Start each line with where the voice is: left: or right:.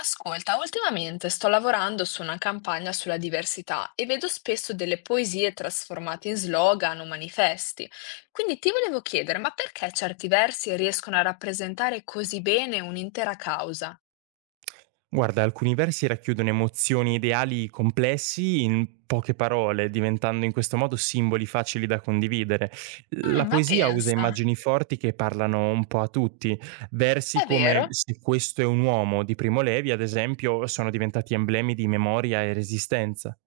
left: Ascolta, ultimamente sto lavorando su una campagna sulla diversità e vedo spesso delle poesie trasformate in slogan o manifesti. Quindi ti volevo chiedere, ma perché certi versi riescono a rappresentare così bene un'intera causa?
right: Guarda, alcuni versi racchiudono emozioni e ideali complessi in poche parole, diventando in questo modo simboli facili da condividere. La
left: Ma
right: poesia usa
left: pensa,
right: immagini forti che parlano un po' a tutti. Versi
left: è
right: come
left: vero?
right: Se questo è un uomo di Primo Levi, ad esempio, sono diventati emblemi di memoria e resistenza.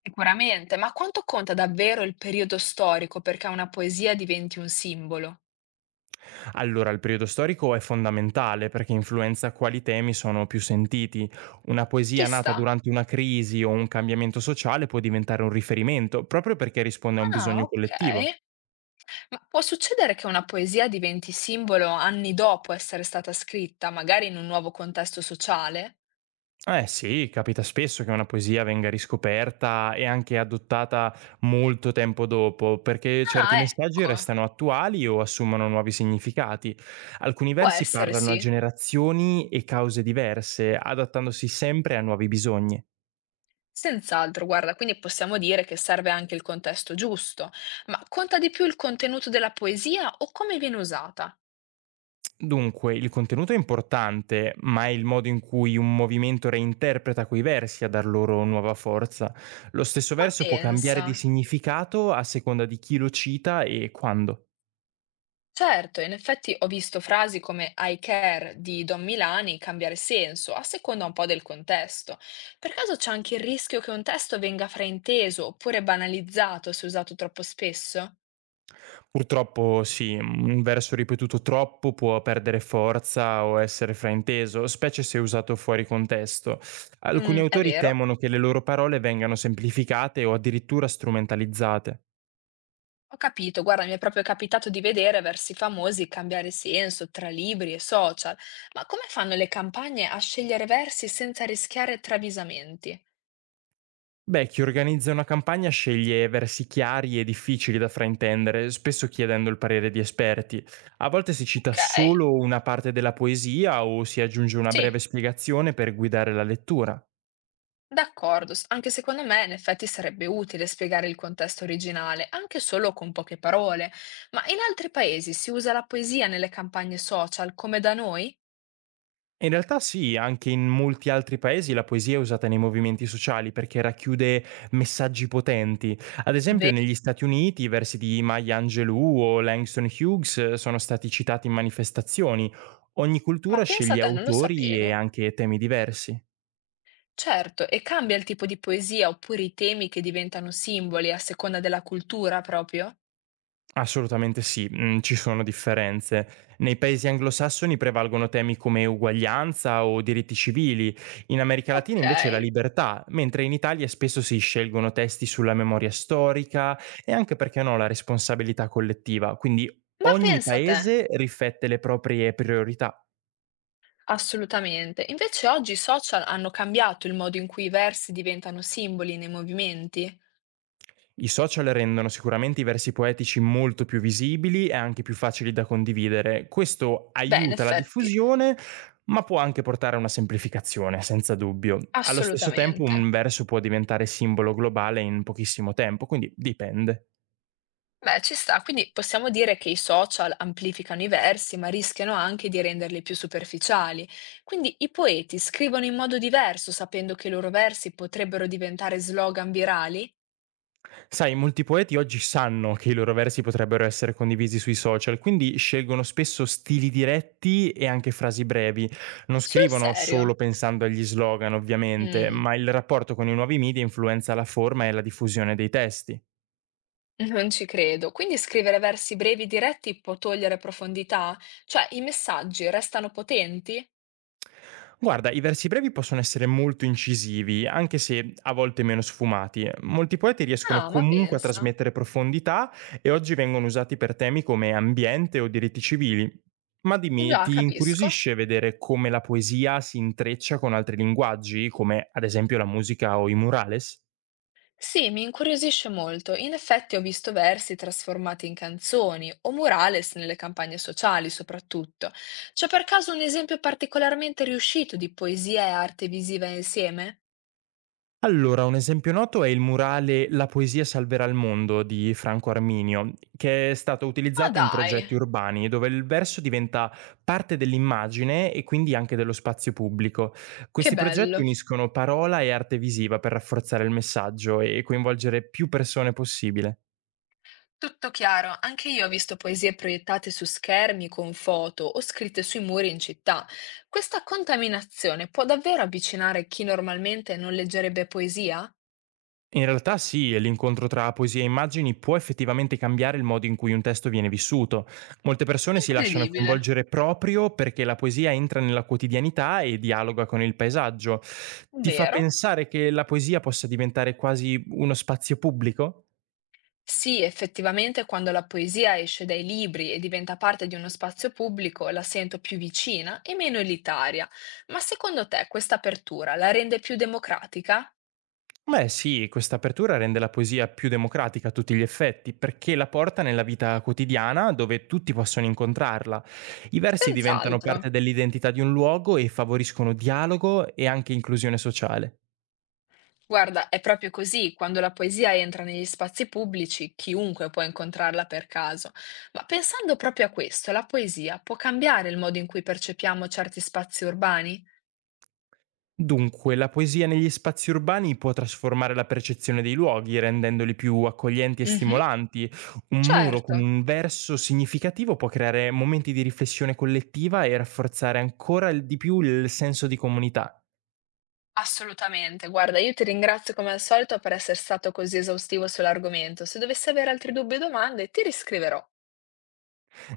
left: Sicuramente, ma quanto conta davvero il periodo storico perché una poesia diventi un simbolo?
right: Allora, il periodo storico è fondamentale perché influenza quali temi sono più sentiti. Una
left: Ci
right: poesia nata
left: sta.
right: durante una crisi o un cambiamento sociale può diventare un riferimento, proprio perché risponde a un
left: Ah,
right: bisogno
left: ok.
right: collettivo.
left: Ma può succedere che una poesia diventi simbolo anni dopo essere stata scritta, magari in un nuovo contesto sociale?
right: Eh sì, capita spesso che una poesia venga riscoperta e anche adottata molto tempo dopo, perché certi
left: Ah,
right: messaggi
left: ecco,
right: restano attuali o assumono nuovi significati. Alcuni
left: può
right: versi
left: essere
right: parlano a
left: sì.
right: generazioni e cause diverse, adattandosi sempre a nuovi bisogni.
left: Senz'altro, guarda, quindi possiamo dire che serve anche il contesto giusto, ma conta di più il contenuto della poesia o come viene usata?
right: Dunque, il contenuto è importante, ma è il modo in cui un movimento reinterpreta quei versi a dar loro nuova forza. Lo stesso
left: Ma
right: verso può cambiare
left: pensa.
right: di significato a seconda di chi lo cita e quando.
left: Certo, in effetti ho visto frasi come I care di Don Milani cambiare senso a seconda un po' del contesto. Per caso c'è anche il rischio che un testo venga frainteso oppure banalizzato se usato troppo spesso?
right: Purtroppo sì, un verso ripetuto troppo può perdere forza o essere frainteso, specie se usato fuori contesto. Alcuni
left: È
right: autori
left: vero,
right: temono che le loro parole vengano semplificate o addirittura strumentalizzate.
left: ho capito. Guarda, mi è proprio capitato di vedere versi famosi cambiare senso tra libri e social. Ma come fanno le campagne a scegliere versi senza rischiare travisamenti?
right: Beh, chi organizza una campagna sceglie versi chiari e difficili da fraintendere, spesso chiedendo il parere di esperti. A volte si cita
left: Ok,
right: solo una parte della poesia o si aggiunge una
left: sì.
right: breve spiegazione per guidare la lettura.
left: D'accordo, anche secondo me in effetti sarebbe utile spiegare il contesto originale, anche solo con poche parole. Ma in altri paesi si usa la poesia nelle campagne social come da noi?
right: In realtà sì, anche in molti altri paesi la poesia è usata nei movimenti sociali perché racchiude messaggi potenti. Ad esempio
left: Ve-
right: negli Stati Uniti i versi di Maya Angelou o Langston Hughes sono stati citati in manifestazioni. Ogni
left: Ma
right: cultura
left: pensa a
right: sceglie
left: te, non lo
right: autori
left: sapevo.
right: e anche temi diversi.
left: Certo, e cambia il tipo di poesia oppure i temi che diventano simboli a seconda della cultura proprio?
right: Assolutamente sì, mhmm, ci sono differenze. Nei paesi anglosassoni prevalgono temi come uguaglianza o diritti civili, in America Latina
left: Ok,
right: invece la libertà, mentre in Italia spesso si scelgono testi sulla memoria storica e anche, perché no, la responsabilità collettiva, quindi
left: ma
right: ogni
left: pensa a te.
right: paese riflette le proprie priorità.
left: Assolutamente. Invece oggi i social hanno cambiato il modo in cui i versi diventano simboli nei movimenti.
right: I social rendono sicuramente i versi poetici molto più visibili e anche più facili da condividere. Questo
left: Beh, in
right: aiuta la
left: effetti,
right: diffusione, ma può anche portare a una semplificazione, senza dubbio. Allo stesso tempo
left: assolutamente.
right: un verso può diventare simbolo globale in pochissimo tempo, quindi dipende.
left: Beh, ci sta, quindi possiamo dire che i social amplificano i versi, ma rischiano anche di renderli più superficiali. Quindi i poeti scrivono in modo diverso, sapendo che i loro versi potrebbero diventare slogan virali?
right: Sai, molti poeti oggi sanno che i loro versi potrebbero essere condivisi sui social, quindi scelgono spesso stili diretti e anche frasi brevi. Non
left: Sul
right: scrivono
left: serio?
right: solo pensando agli slogan, ovviamente,
left: Mm,
right: ma il rapporto con i nuovi media influenza la forma e la diffusione dei testi.
left: non ci credo. Quindi scrivere versi brevi diretti può togliere profondità? Cioè, i messaggi restano potenti?
right: Guarda, i versi brevi possono essere molto incisivi, anche se a volte meno sfumati. Molti poeti riescono
left: Ah, ma
right: comunque a
left: pensa.
right: trasmettere profondità e oggi vengono usati per temi come ambiente o diritti civili. Ma dimmi,
left: Già,
right: ti
left: capisco.
right: incuriosisce vedere come la poesia si intreccia con altri linguaggi, come ad esempio la musica o i murales?
left: Sì, mi incuriosisce molto. In effetti ho visto versi trasformati in canzoni o murales nelle campagne sociali, soprattutto. C'è per caso un esempio particolarmente riuscito di poesia e arte visiva insieme?
right: Allora, un esempio noto è il murale La poesia salverà il mondo di Franco Arminio, che è stato
left: Ma
right: utilizzato in
left: dai,
right: progetti urbani, dove il verso diventa parte dell'immagine e quindi anche dello spazio pubblico.
left: che
right: Questi progetti
left: bello!
right: uniscono parola e arte visiva per rafforzare il messaggio e coinvolgere più persone possibile.
left: Tutto chiaro, anche io ho visto poesie proiettate su schermi con foto o scritte sui muri in città. Questa contaminazione può davvero avvicinare chi normalmente non leggerebbe poesia?
right: In realtà sì, e l'incontro tra poesia e immagini può effettivamente cambiare il modo in cui un testo viene vissuto. Molte persone si lasciano
left: Incredibile,
right: coinvolgere proprio perché la poesia entra nella quotidianità e dialoga con il paesaggio. Ti fa
left: vero?
right: pensare che la poesia possa diventare quasi uno spazio pubblico?
left: Sì, effettivamente quando la poesia esce dai libri e diventa parte di uno spazio pubblico la sento più vicina e meno elitaria. Ma secondo te questa apertura la rende più democratica?
right: Beh sì, questa apertura rende la poesia più democratica a tutti gli effetti, perché la porta nella vita quotidiana dove tutti possono incontrarla. I versi diventano
left: Senz'altro.
right: parte dell'identità di un luogo e favoriscono dialogo e anche inclusione sociale.
left: Guarda, è proprio così, quando la poesia entra negli spazi pubblici, chiunque può incontrarla per caso. Ma pensando proprio a questo, la poesia può cambiare il modo in cui percepiamo certi spazi urbani?
right: Dunque, la poesia negli spazi urbani può trasformare la percezione dei luoghi, rendendoli più accoglienti e
left: Mhm,
right: stimolanti. Un muro con
left: certo.
right: un verso significativo può creare momenti di riflessione collettiva e rafforzare ancora di più il senso di comunità.
left: Assolutamente. Guarda, io ti ringrazio come al solito per esser stato così esaustivo sull'argomento. Se dovessi avere altri dubbi o domande, ti riscriverò.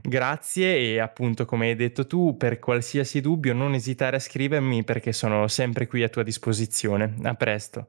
right: Grazie e appunto, come hai detto tu, per qualsiasi dubbio non esitare a scrivermi perché sono sempre qui a tua disposizione. A presto.